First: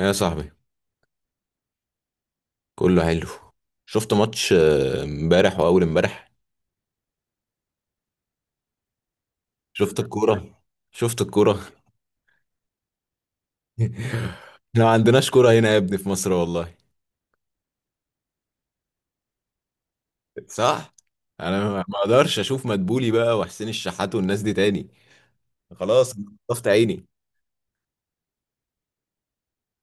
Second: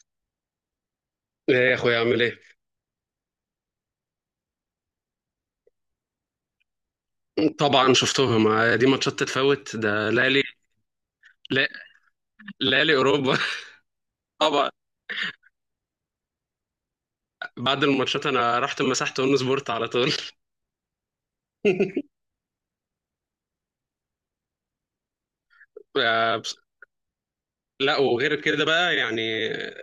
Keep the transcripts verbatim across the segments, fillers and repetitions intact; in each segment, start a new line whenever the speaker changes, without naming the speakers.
يا صاحبي،
ايه يا اخويا، عامل ايه؟
كله حلو. شفت ماتش آه، امبارح واول امبارح.
طبعا شفتهم. آه، دي ماتشات تتفوت،
شفت
ده ليالي.
الكوره، شفت الكوره.
لا- ليالي اوروبا. طبعا.
احنا ما عندناش كوره هنا يا ابني في مصر والله.
بعد الماتشات انا رحت مسحت اون سبورت على طول.
صح. انا ما ما اقدرش اشوف مدبولي بقى وحسين الشحات والناس دي تاني. خلاص أنا
آه، بس-
طفت عيني.
لا وغير كده بقى يعني آه،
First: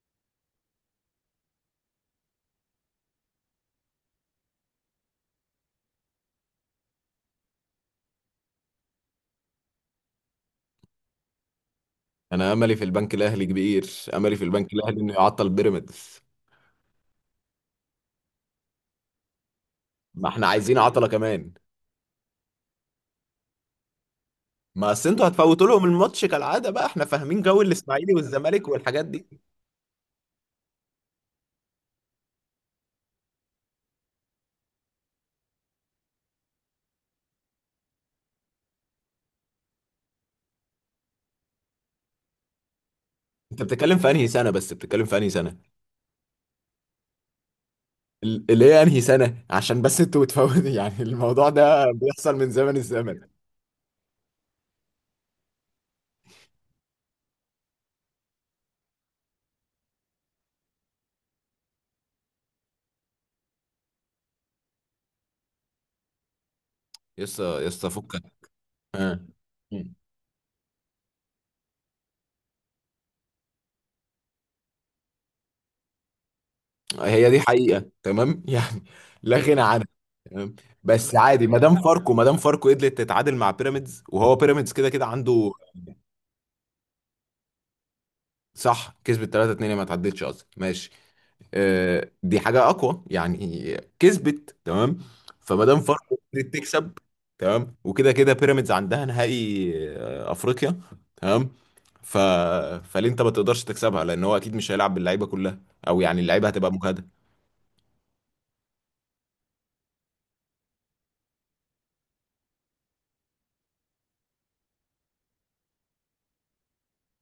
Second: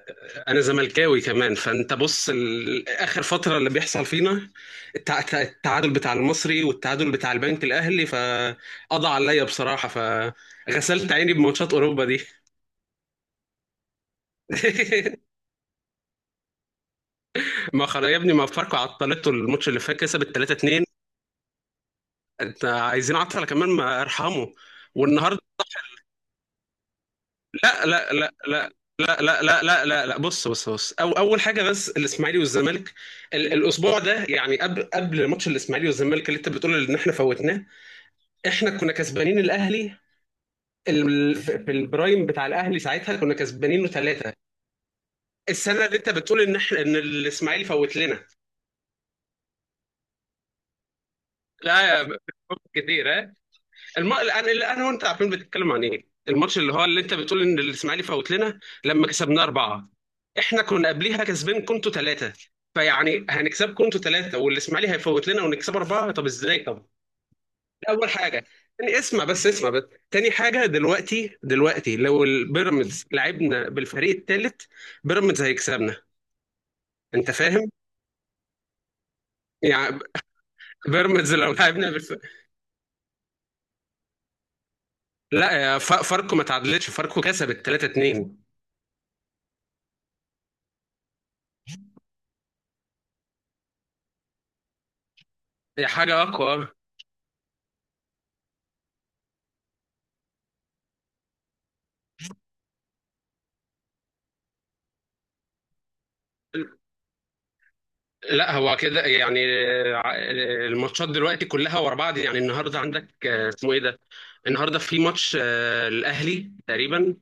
انا زملكاوي كمان، فانت بص، ال- اخر فتره اللي بيحصل فينا التع- التع- التعادل بتاع المصري والتعادل بتاع البنك الاهلي، فقضى عليا بصراحه، فغسلت عيني بماتشات اوروبا دي.
انا املي في البنك الاهلي كبير، املي في البنك الاهلي انه يعطل بيراميدز.
ما خلاص يا ابني، ما فاركو عطلته الماتش اللي فات، كسب
ما احنا عايزين
تلاتة اتنين.
عطله كمان.
انت عايزين عطله كمان؟ ما ارحمه.
ما اصل انتوا
والنهارده،
هتفوتوا لهم الماتش كالعاده، بقى احنا فاهمين جو
لا
الاسماعيلي
لا لا
والزمالك
لا،
والحاجات
لا
دي.
لا لا لا لا لا، بص بص بص، أو اول حاجه بس الاسماعيلي والزمالك. ال- الاسبوع ده يعني، قبل قبل ماتش الاسماعيلي والزمالك اللي انت بتقول ان احنا فوتناه، احنا كنا كسبانين الاهلي، ال- في البرايم بتاع الاهلي ساعتها كنا
انت
كسبانينه
بتتكلم في انهي
ثلاثه،
سنه؟ بس بتتكلم في انهي سنه؟
السنه اللي انت بتقول ان احنا ان الاسماعيلي فوت لنا.
ال- اللي هي انهي سنة، عشان بس انتوا بتفوتوا. يعني الموضوع
لا
ده
يا ب-
بيحصل من زمن الزمن.
كتير. الم... الان اللي انا وانت عارفين بتتكلم عن ايه، الماتش اللي هو اللي انت بتقول ان الاسماعيلي فوت لنا لما كسبنا اربعه. احنا كنا قبليها كسبين كنتوا ثلاثه، فيعني هنكسبكم انتوا ثلاثه والاسماعيلي هيفوت لنا ونكسب اربعه؟ طب ازاي طب؟
يسطا
دي
يسطا
اول
فكك.
حاجه. تاني،
آه.
اسمع بس، اسمع بس،
مم.
تاني حاجه: دلوقتي دلوقتي لو البيراميدز لعبنا بالفريق الثالث، بيراميدز هيكسبنا.
هي
انت
دي
فاهم؟
حقيقة، تمام. يعني لا غنى عنها.
يعني
تمام. بس
بيراميدز
عادي،
لو
ما دام
لعبنا بالف...
فاركو ما دام فاركو قدرت تتعادل مع بيراميدز، وهو بيراميدز كده كده عنده.
لا يا ف- فاركو ما تعادلتش، فاركو كسبت ثلاثة اتنين.
صح، كسبت تلاته اتنين، ما تعدتش اصلا، ماشي. آه، دي حاجة أقوى يعني، كسبت، تمام. فما دام
هي
فاركو
حاجه
قدرت
اقوى.
تكسب، تمام. وكده كده بيراميدز عندها نهائي، آه، أفريقيا. تمام. ف... فليه أنت ما تقدرش تكسبها؟ لأن هو أكيد مش هيلعب باللعيبة كلها، أو يعني اللعيبة هتبقى مجهدة.
لا هو كده يعني. ع- الماتشات دلوقتي كلها ورا بعض، يعني النهارده عندك آه، اسمه ايه ده، النهارده في ماتش آه، الاهلي تقريبا.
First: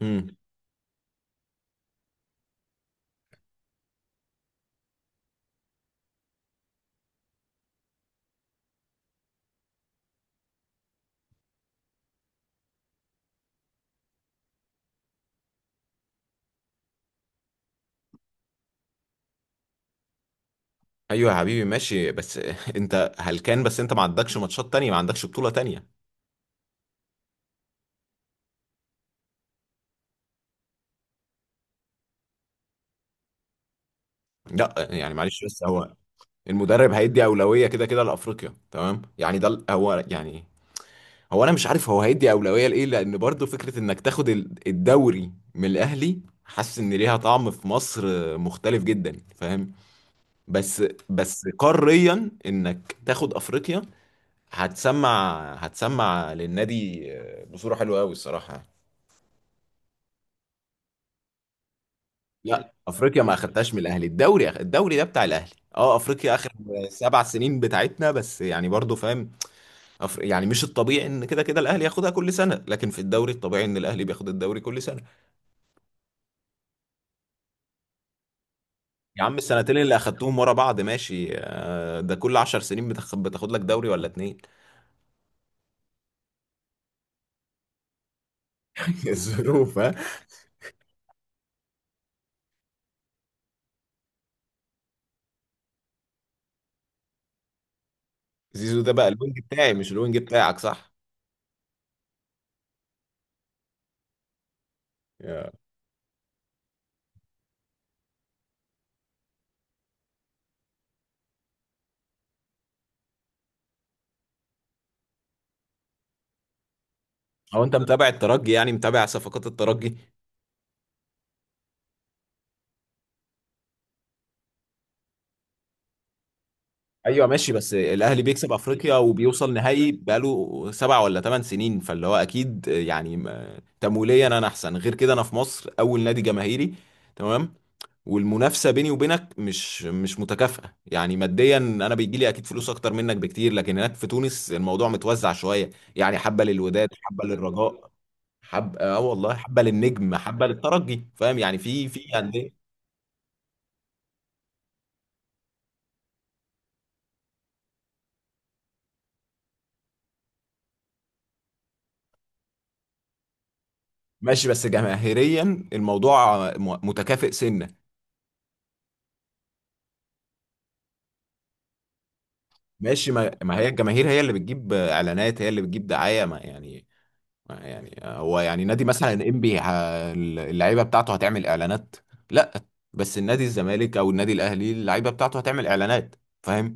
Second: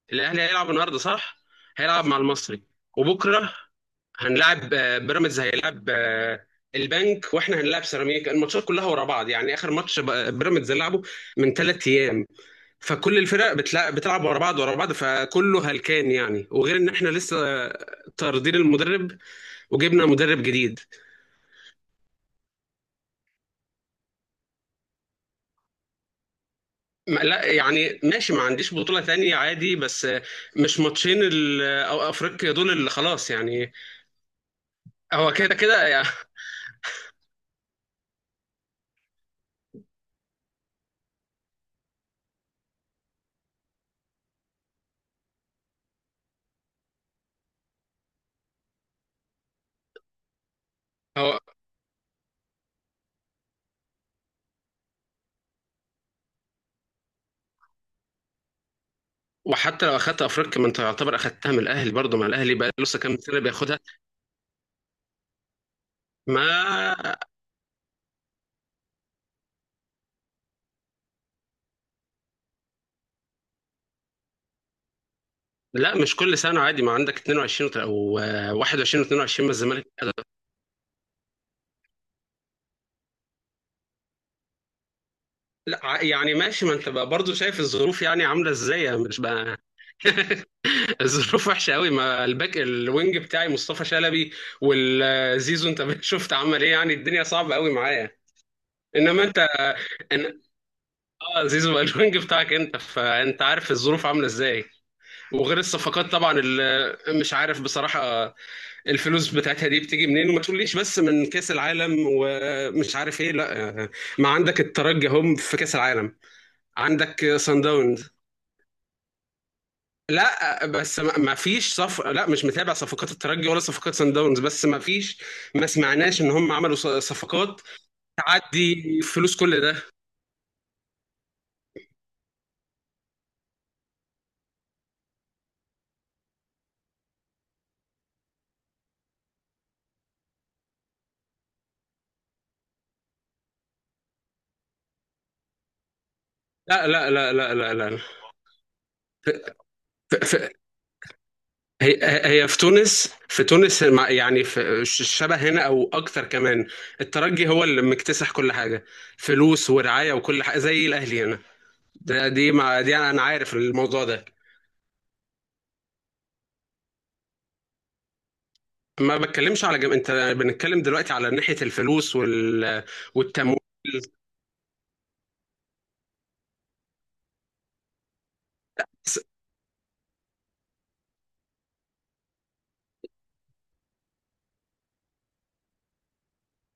امم.
الاهلي هيلعب النهارده، صح؟ هيلعب مع المصري. وبكره هنلعب، آه، بيراميدز هيلعب آه، البنك، واحنا هنلعب سيراميكا. الماتشات كلها ورا بعض يعني، اخر ماتش ب- بيراميدز لعبه من ثلاث ايام، فكل الفرق بتلع- بتلعب ورا بعض ورا بعض، فكله هلكان يعني. وغير ان احنا لسه آه، طاردين المدرب وجبنا مدرب جديد.
أيوه يا حبيبي، ماشي. بس أنت هلكان؟ بس أنت ما عندكش ماتشات تانية، ما عندكش بطولة تانية.
ما- لا يعني ماشي، ما عنديش بطولة تانية عادي، بس مش ماتشين ال- أو أفريقيا دول اللي خلاص يعني.
لا يعني
هو
معلش،
كده
بس
كده
هو
يعني.
المدرب هيدي أولوية كده كده لأفريقيا، تمام يعني. ده ال- هو يعني. هو انا مش عارف هو هيدي اولويه لايه، لان برضو فكره انك تاخد ال- الدوري من الاهلي، حاسس ان ليها طعم في مصر مختلف جدا، فاهم. بس
هو،
بس قاريا انك تاخد افريقيا، هتسمع هتسمع للنادي بصوره حلوه قوي الصراحه.
وحتى لو أخدت أفريقيا ما أنت يعتبر أخدتها من الأهلي برضه، ما الأهلي بقى
لا،
لسه كام
افريقيا ما
سنة
اخدتهاش من
بياخدها؟
الاهلي. الدوري أخ- الدوري ده بتاع الاهلي. اه افريقيا اخر
ما
سبع سنين بتاعتنا، بس يعني برضو فاهم. أفر... يعني مش الطبيعي ان كده كده الاهلي ياخدها كل سنه، لكن في الدوري الطبيعي ان الاهلي بياخد الدوري كل سنه.
لا، مش كل سنة عادي، ما عندك اتنين وعشرين وت- و واحد وعشرين
يا عم،
و22 بس
السنتين
الزمالك.
اللي اخدتهم ورا بعض، ماشي، آه، ده كل عشر سنين بتاخد, بتاخد لك دوري ولا اتنين.
لا ع- يعني ماشي، ما انت بقى برضه شايف الظروف يعني عامله ازاي، مش بقى.
الظروف، ها.
الظروف وحشه قوي، ما الباك الوينج بتاعي مصطفى شلبي والزيزو انت، شفت عمل ايه؟ يعني الدنيا صعبه قوي معايا.
زيزو ده بقى
انما انت
الوينج بتاعي، مش الوينج
ان
بتاعك، صح؟
اه زيزو بقى الوينج بتاعك انت، فانت عارف الظروف عامله ازاي.
يا.
وغير الصفقات طبعا اللي مش عارف بصراحه آه، الفلوس بتاعتها دي بتيجي منين؟ وما تقوليش بس من كاس العالم ومش عارف ايه، لا آه، ما عندك الترجي هم في كاس العالم، عندك صن
هو انت متابع
داونز.
الترجي، يعني متابع صفقات الترجي؟
لا بس ما ما فيش صف، لا مش متابع صفقات الترجي ولا صفقات سان داونز، بس ما فيش، ما سمعناش ان هم عملوا ص-
ايوه ماشي.
صفقات.
بس الاهلي بيكسب افريقيا
تعدي فلوس
وبيوصل
كل ده.
نهائي بقاله سبع ولا ثمان سنين، فاللي هو اكيد يعني م- تمويليا انا احسن. غير كده انا في مصر اول نادي جماهيري، تمام. والمنافسه بيني وبينك مش مش متكافئه يعني، ماديا انا بيجي لي اكيد فلوس اكتر منك بكتير، لكن هناك في تونس الموضوع متوزع شويه. يعني حبه
لا
للوداد،
لا
حبه
لا لا لا
للرجاء،
لا.
حبه، اه والله، حبه للنجم،
ف... ف...
حبه للترجي، فاهم يعني، في
هي،
في
هي في
انديه.
تونس، في تونس مع- يعني في ش- شبه هنا او اكتر كمان. الترجي هو اللي مكتسح كل حاجه، فلوس ورعايه وكل حاجه زي الاهلي هنا. ده دي مع... دي انا عارف الموضوع ده.
ماشي، بس جماهيريا الموضوع م- متكافئ سنه.
ما بتكلمش على جم... انت بنتكلم دلوقتي على ناحيه الفلوس وال...
ماشي، ما, ما
والتمويل.
هي الجماهير هي اللي بتجيب اعلانات، هي اللي بتجيب دعايه، ما يعني. ما يعني هو يعني، نادي مثلا انبي اللعيبه بتاعته هتعمل اعلانات؟ لا. بس النادي الزمالك او النادي الاهلي اللعيبه بتاعته هتعمل اعلانات، فاهم.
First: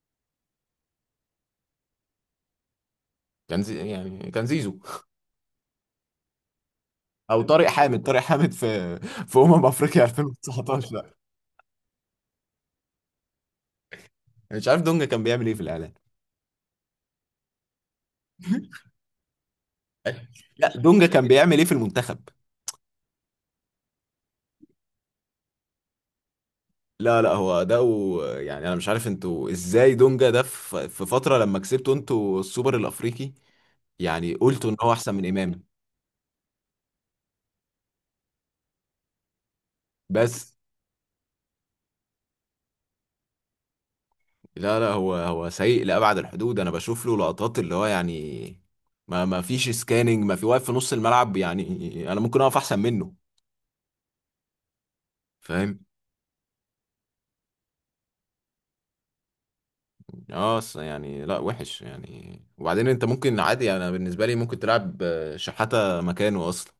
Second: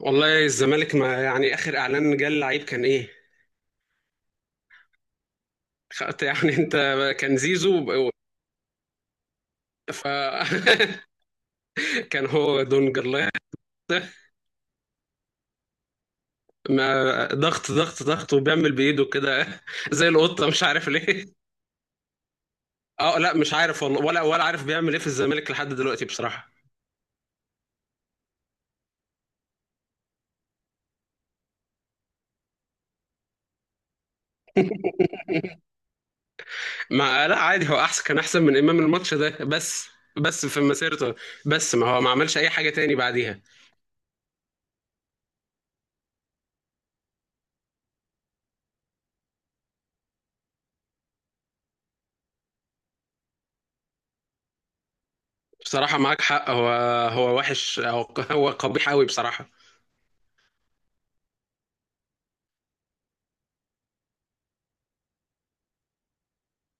والله الزمالك ما يعني اخر اعلان جه اللعيب كان ايه؟
كان زي، يعني كان زيزو،
خ- يعني انت كان
او طارق
زيزو
حامد.
ب-
طارق حامد في في امم افريقيا
ف
ألفين وتسعتاشر. لا
كان هو دونج الله يحفظه.
مش عارف دونجا كان بيعمل ايه في الاعلان.
ما ضغط ضغط ضغط وبيعمل بايده كده زي القطه مش
لا
عارف
دونجا
ليه.
كان بيعمل ايه في المنتخب؟
اه لا مش عارف والله، ولا ولا عارف بيعمل ايه في الزمالك لحد دلوقتي بصراحه.
لا لا، هو ده و... يعني انا مش عارف انتوا ازاي دونجا ده في في فتره لما كسبتوا انتوا السوبر الافريقي، يعني قلتوا ان هو احسن من امام.
ما لا عادي، هو احسن كان احسن من امام الماتش ده بس، بس
بس.
في مسيرته، بس ما هو ما عملش اي حاجه تاني بعديها.
لا لا، هو هو سيء لابعد الحدود. انا بشوف له لقطات اللي هو يعني ما ما فيش سكاننج، ما في، واقف في نص الملعب، يعني انا ممكن اقف احسن منه، فاهم.
بصراحه معاك حق، هو، هو وحش، هو، هو قبيح قوي بصراحه.
اه أصل يعني، لا وحش يعني. وبعدين انت ممكن عادي، انا بالنسبه لي ممكن تلعب آه، شحاته مكانه اصلا.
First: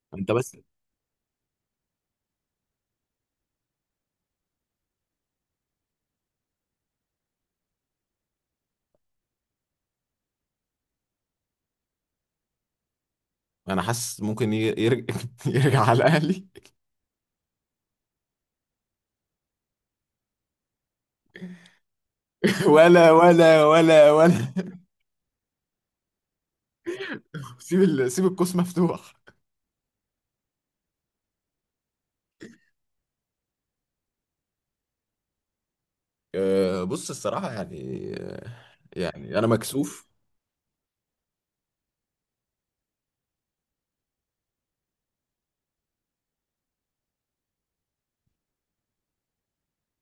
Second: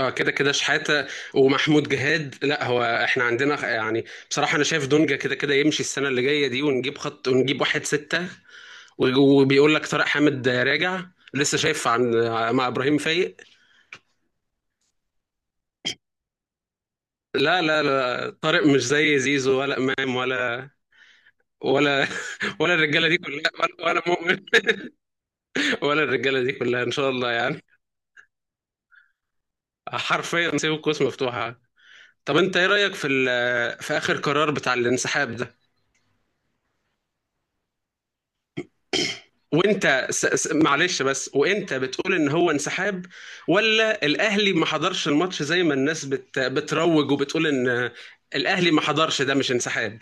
اه كده
انت
كده
بس.
شحاته ومحمود جهاد. لا هو احنا عندنا خ- يعني بصراحه انا شايف دونجا كده كده يمشي السنه اللي جايه دي، ونجيب خط ونجيب واحد سته، و- وبيقول لك طارق حامد راجع لسه. شايف عن مع ابراهيم فايق؟
انا حاسس ممكن ي- يرجع. يرجع على الاهلي.
لا لا لا، طارق مش زي زيزو ولا امام ولا، ولا ولا الرجاله
ولا
دي كلها،
ولا
ولا ولا
ولا
مؤمن
ولا.
ولا الرجاله دي كلها ان شاء الله يعني.
سيب ال... سيب القوس مفتوح.
حرفيا سيب القوس مفتوحه. طب انت ايه رايك في ال- في اخر قرار بتاع الانسحاب ده؟
آه، بص الصراحة، يعني، آه، يعني أنا
وانت
مكسوف.
س... س... معلش بس، وانت بتقول ان هو انسحاب ولا الاهلي ما حضرش الماتش، زي ما الناس بت... بتروج وبتقول ان الاهلي ما حضرش. ده مش انسحاب.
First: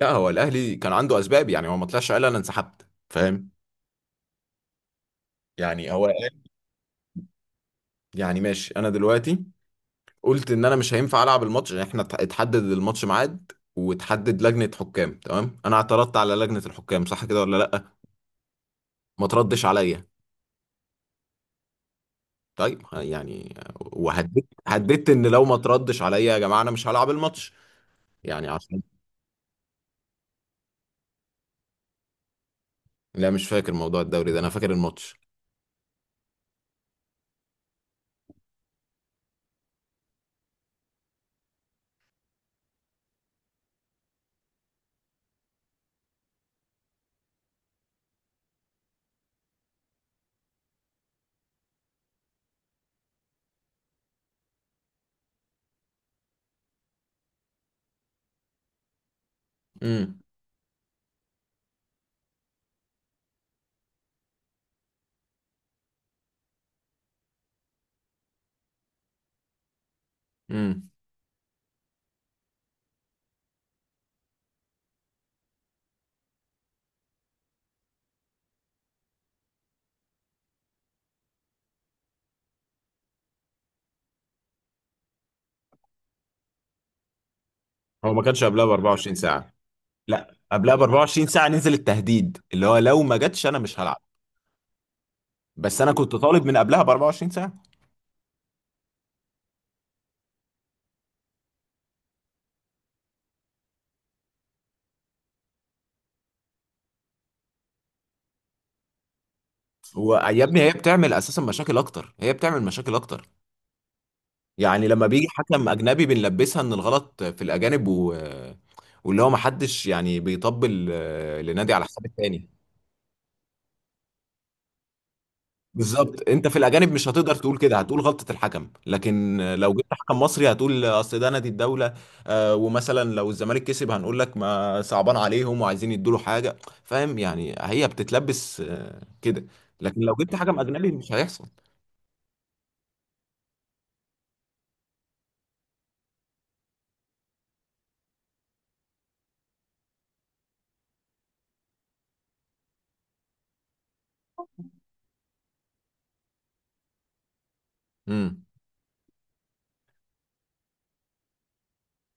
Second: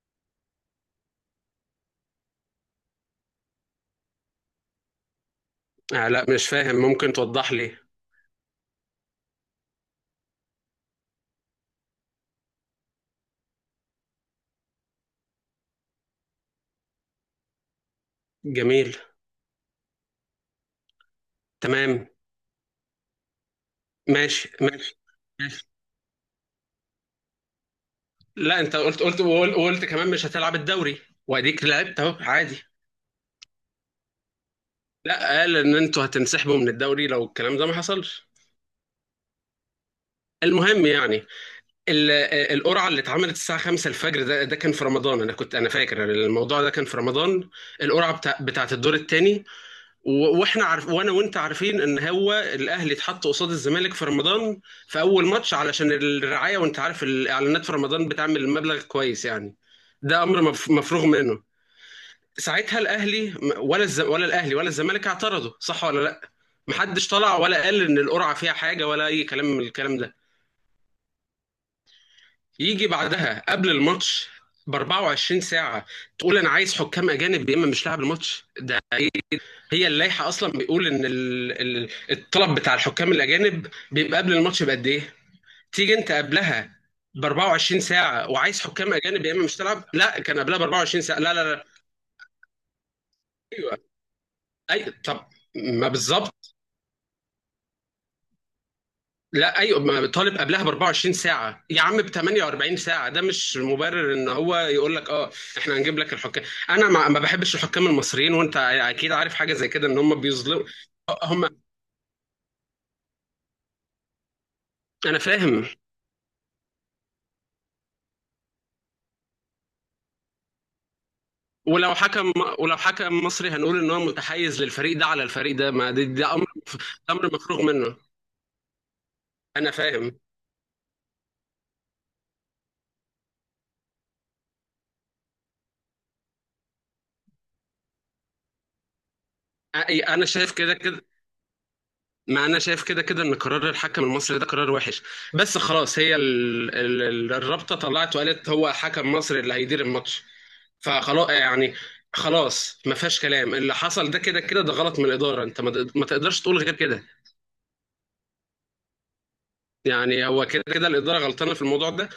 لا، هو الأهلي كان عنده أسباب، يعني هو ما طلعش قال أنا انسحبت، فاهم. يعني هو
آه لا،
قال-
مش فاهم، ممكن توضح لي؟
يعني ماشي. أنا دلوقتي قلت إن أنا مش هينفع ألعب الماتش. يعني إحنا ات- اتحدد الماتش ميعاد، وتحدد لجنة حكام، تمام. أنا اعترضت على لجنة الحكام، صح كده ولا لأ؟
جميل.
ما تردش عليا.
تمام.
طيب، ه- يعني وهددت،
ماشي ماشي
هددت إن لو ما
ماشي.
تردش عليا يا جماعة، أنا مش هلعب الماتش، يعني
لا، انت
عشان.
قلت قلت وقلت وقلت كمان مش هتلعب الدوري، واديك لعبت اهو عادي.
لا مش فاكر موضوع الدوري ده، انا فاكر الماتش.
لا قال ان انتوا هتنسحبوا من الدوري لو الكلام ده ما حصلش. المهم يعني، ال- القرعه اللي اتعملت الساعه خمسة الفجر ده ده كان في رمضان، انا كنت انا فاكر الموضوع ده كان في رمضان. القرعه بتاع بتاعت الدور الثاني. واحنا عارف، وانا وانت عارفين ان هو الاهلي اتحط قصاد الزمالك في رمضان في اول ماتش علشان الرعايه، وانت عارف الاعلانات في رمضان بتعمل مبلغ كويس يعني.
امم
ده امر مف- مفروغ منه. ساعتها الاهلي ولا الز... ولا الاهلي ولا الزمالك اعترضوا؟ صح ولا لا؟ محدش طلع ولا قال ان القرعه فيها حاجه ولا اي كلام من الكلام ده.
امم
يجي بعدها قبل الماتش ب اربعة وعشرين ساعة تقول أنا عايز حكام أجانب يا إما مش لاعب الماتش، ده إيه؟ هي اللائحة أصلا بيقول إن ال- ال- الطلب بتاع الحكام الأجانب بيبقى قبل الماتش بقد إيه؟ تيجي أنت قبلها ب اربعة وعشرين
هو ما
ساعة
كانش
وعايز
قبلها ب
حكام
اربعه وعشرين
أجانب يا إما
ساعه.
مش تلعب؟ لا
لا
كان قبلها ب
قبلها ب
اربعة وعشرين ساعة.
اربع وعشرين
لا لا
ساعه
لا.
نزل التهديد، اللي هو لو ما جاتش انا
أيوه.
مش هلعب.
أي طب.
بس
ما
انا كنت طالب
بالظبط.
من قبلها ب اربعه وعشرين ساعه.
لا ايوه، ما طالب قبلها ب اربعة وعشرين ساعه يا عم، ب تمنية واربعين ساعه ده مش مبرر ان هو يقول لك اه احنا هنجيب لك الحكام. انا ما ما بحبش الحكام المصريين، وانت اكيد عارف حاجه زي كده ان هم
ويا ابني،
بيظلموا.
هي بتعمل اساسا
هم.
مشاكل اكتر، هي بتعمل مشاكل اكتر. يعني لما
انا
بيجي
فاهم.
حكم اجنبي بنلبسها ان الغلط في الاجانب و... واللي هو ما حدش يعني بيطبل آه، لنادي على
ولو
حساب
حكم،
التاني.
ولو حكم مصري هنقول ان هو متحيز للفريق ده على الفريق ده، ما ده,
بالظبط،
ده, امر.
انت في الاجانب مش
ده
هتقدر
امر
تقول
مفروغ
كده،
منه.
هتقول غلطة الحكم. لكن
انا
لو جبت
فاهم.
حكم مصري هتقول اصل ده نادي الدولة. آه، ومثلا لو الزمالك كسب هنقول لك ما صعبان عليهم وعايزين يدوا له حاجة، فاهم. يعني هي بتتلبس آه، كده. لكن
أي-
لو
انا
جبت
شايف
حكم
كده
اجنبي
كده.
مش هيحصل.
ما انا شايف كده كده ان قرار الحكم المصري ده قرار وحش، بس خلاص، هي ال... ال... ال- الرابطه طلعت وقالت هو حكم مصري اللي هيدير الماتش، فخلاص يعني. خلاص ما فيهاش كلام، اللي حصل ده كده كده، ده غلط من الاداره، انت ما تقد- ما تقدرش تقول غير كده.
امم.
يعني هو كده كده الاداره غلطانه في الموضوع ده.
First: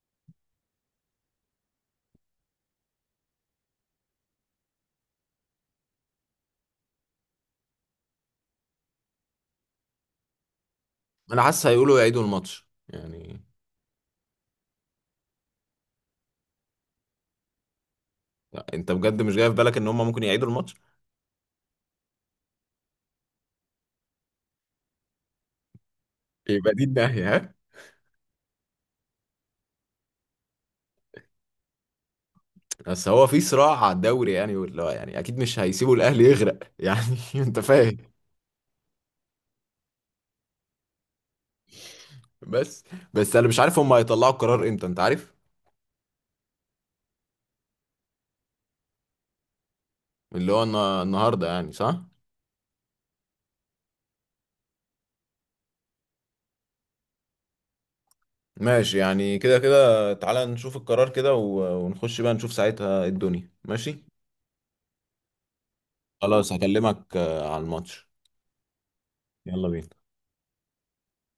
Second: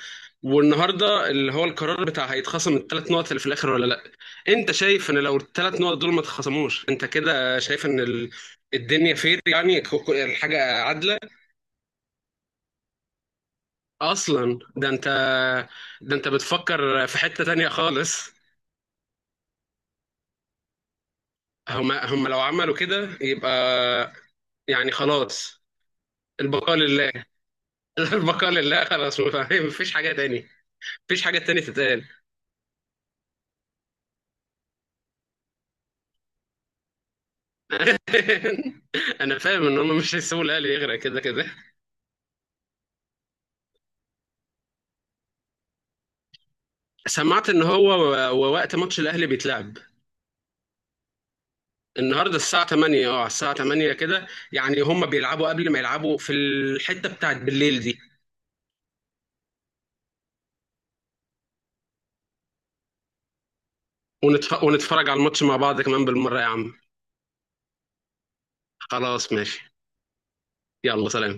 والنهارده اللي هو القرار بتاع هيتخصم الثلاث نقط اللي في الاخر ولا لا؟ انت شايف ان لو الثلاث نقط دول ما اتخصموش، انت كده شايف ان ال... الدنيا فير يعني، ك- ك- الحاجه عادله؟
انا حاسس هيقولوا يعيدوا الماتش يعني.
اصلا ده انت، ده انت بتفكر في حتة تانية خالص.
لا، انت بجد مش جاي في بالك ان هم ممكن يعيدوا الماتش؟
هم هم لو عملوا كده يبقى، يعني خلاص،
يبقى
البقاء
دي
لله.
الناحية، ها.
البقاء لله، خلاص فاهم، مفيش حاجة تاني، مفيش حاجة تانية تتقال.
بس هو في صراع على الدوري يعني، واللي هو يعني اكيد مش هيسيبوا الاهلي يغرق يعني. انت فاهم.
انا فاهم ان هم مش هيسيبوا الاهلي يغرق كده كده.
بس بس انا مش عارف هم هيطلعوا القرار امتى، انت عارف.
سمعت ان هو و- ووقت ماتش الاهلي بيتلعب
اللي هو النا- النهارده يعني، صح.
النهارده الساعة تمانية. اه، على الساعة تمانية كده يعني. هم بيلعبوا قبل ما يلعبوا في الحتة بتاعت بالليل دي.
ماشي يعني كده كده، تعالى نشوف القرار كده و- ونخش بقى نشوف ساعتها إيه الدنيا، ماشي.
ونتف... ونتفرج على الماتش مع بعض كمان بالمرة يا
خلاص
عم.
هكلمك آه، على الماتش،
خلاص
يلا
ماشي.
بينا.
يلا سلام.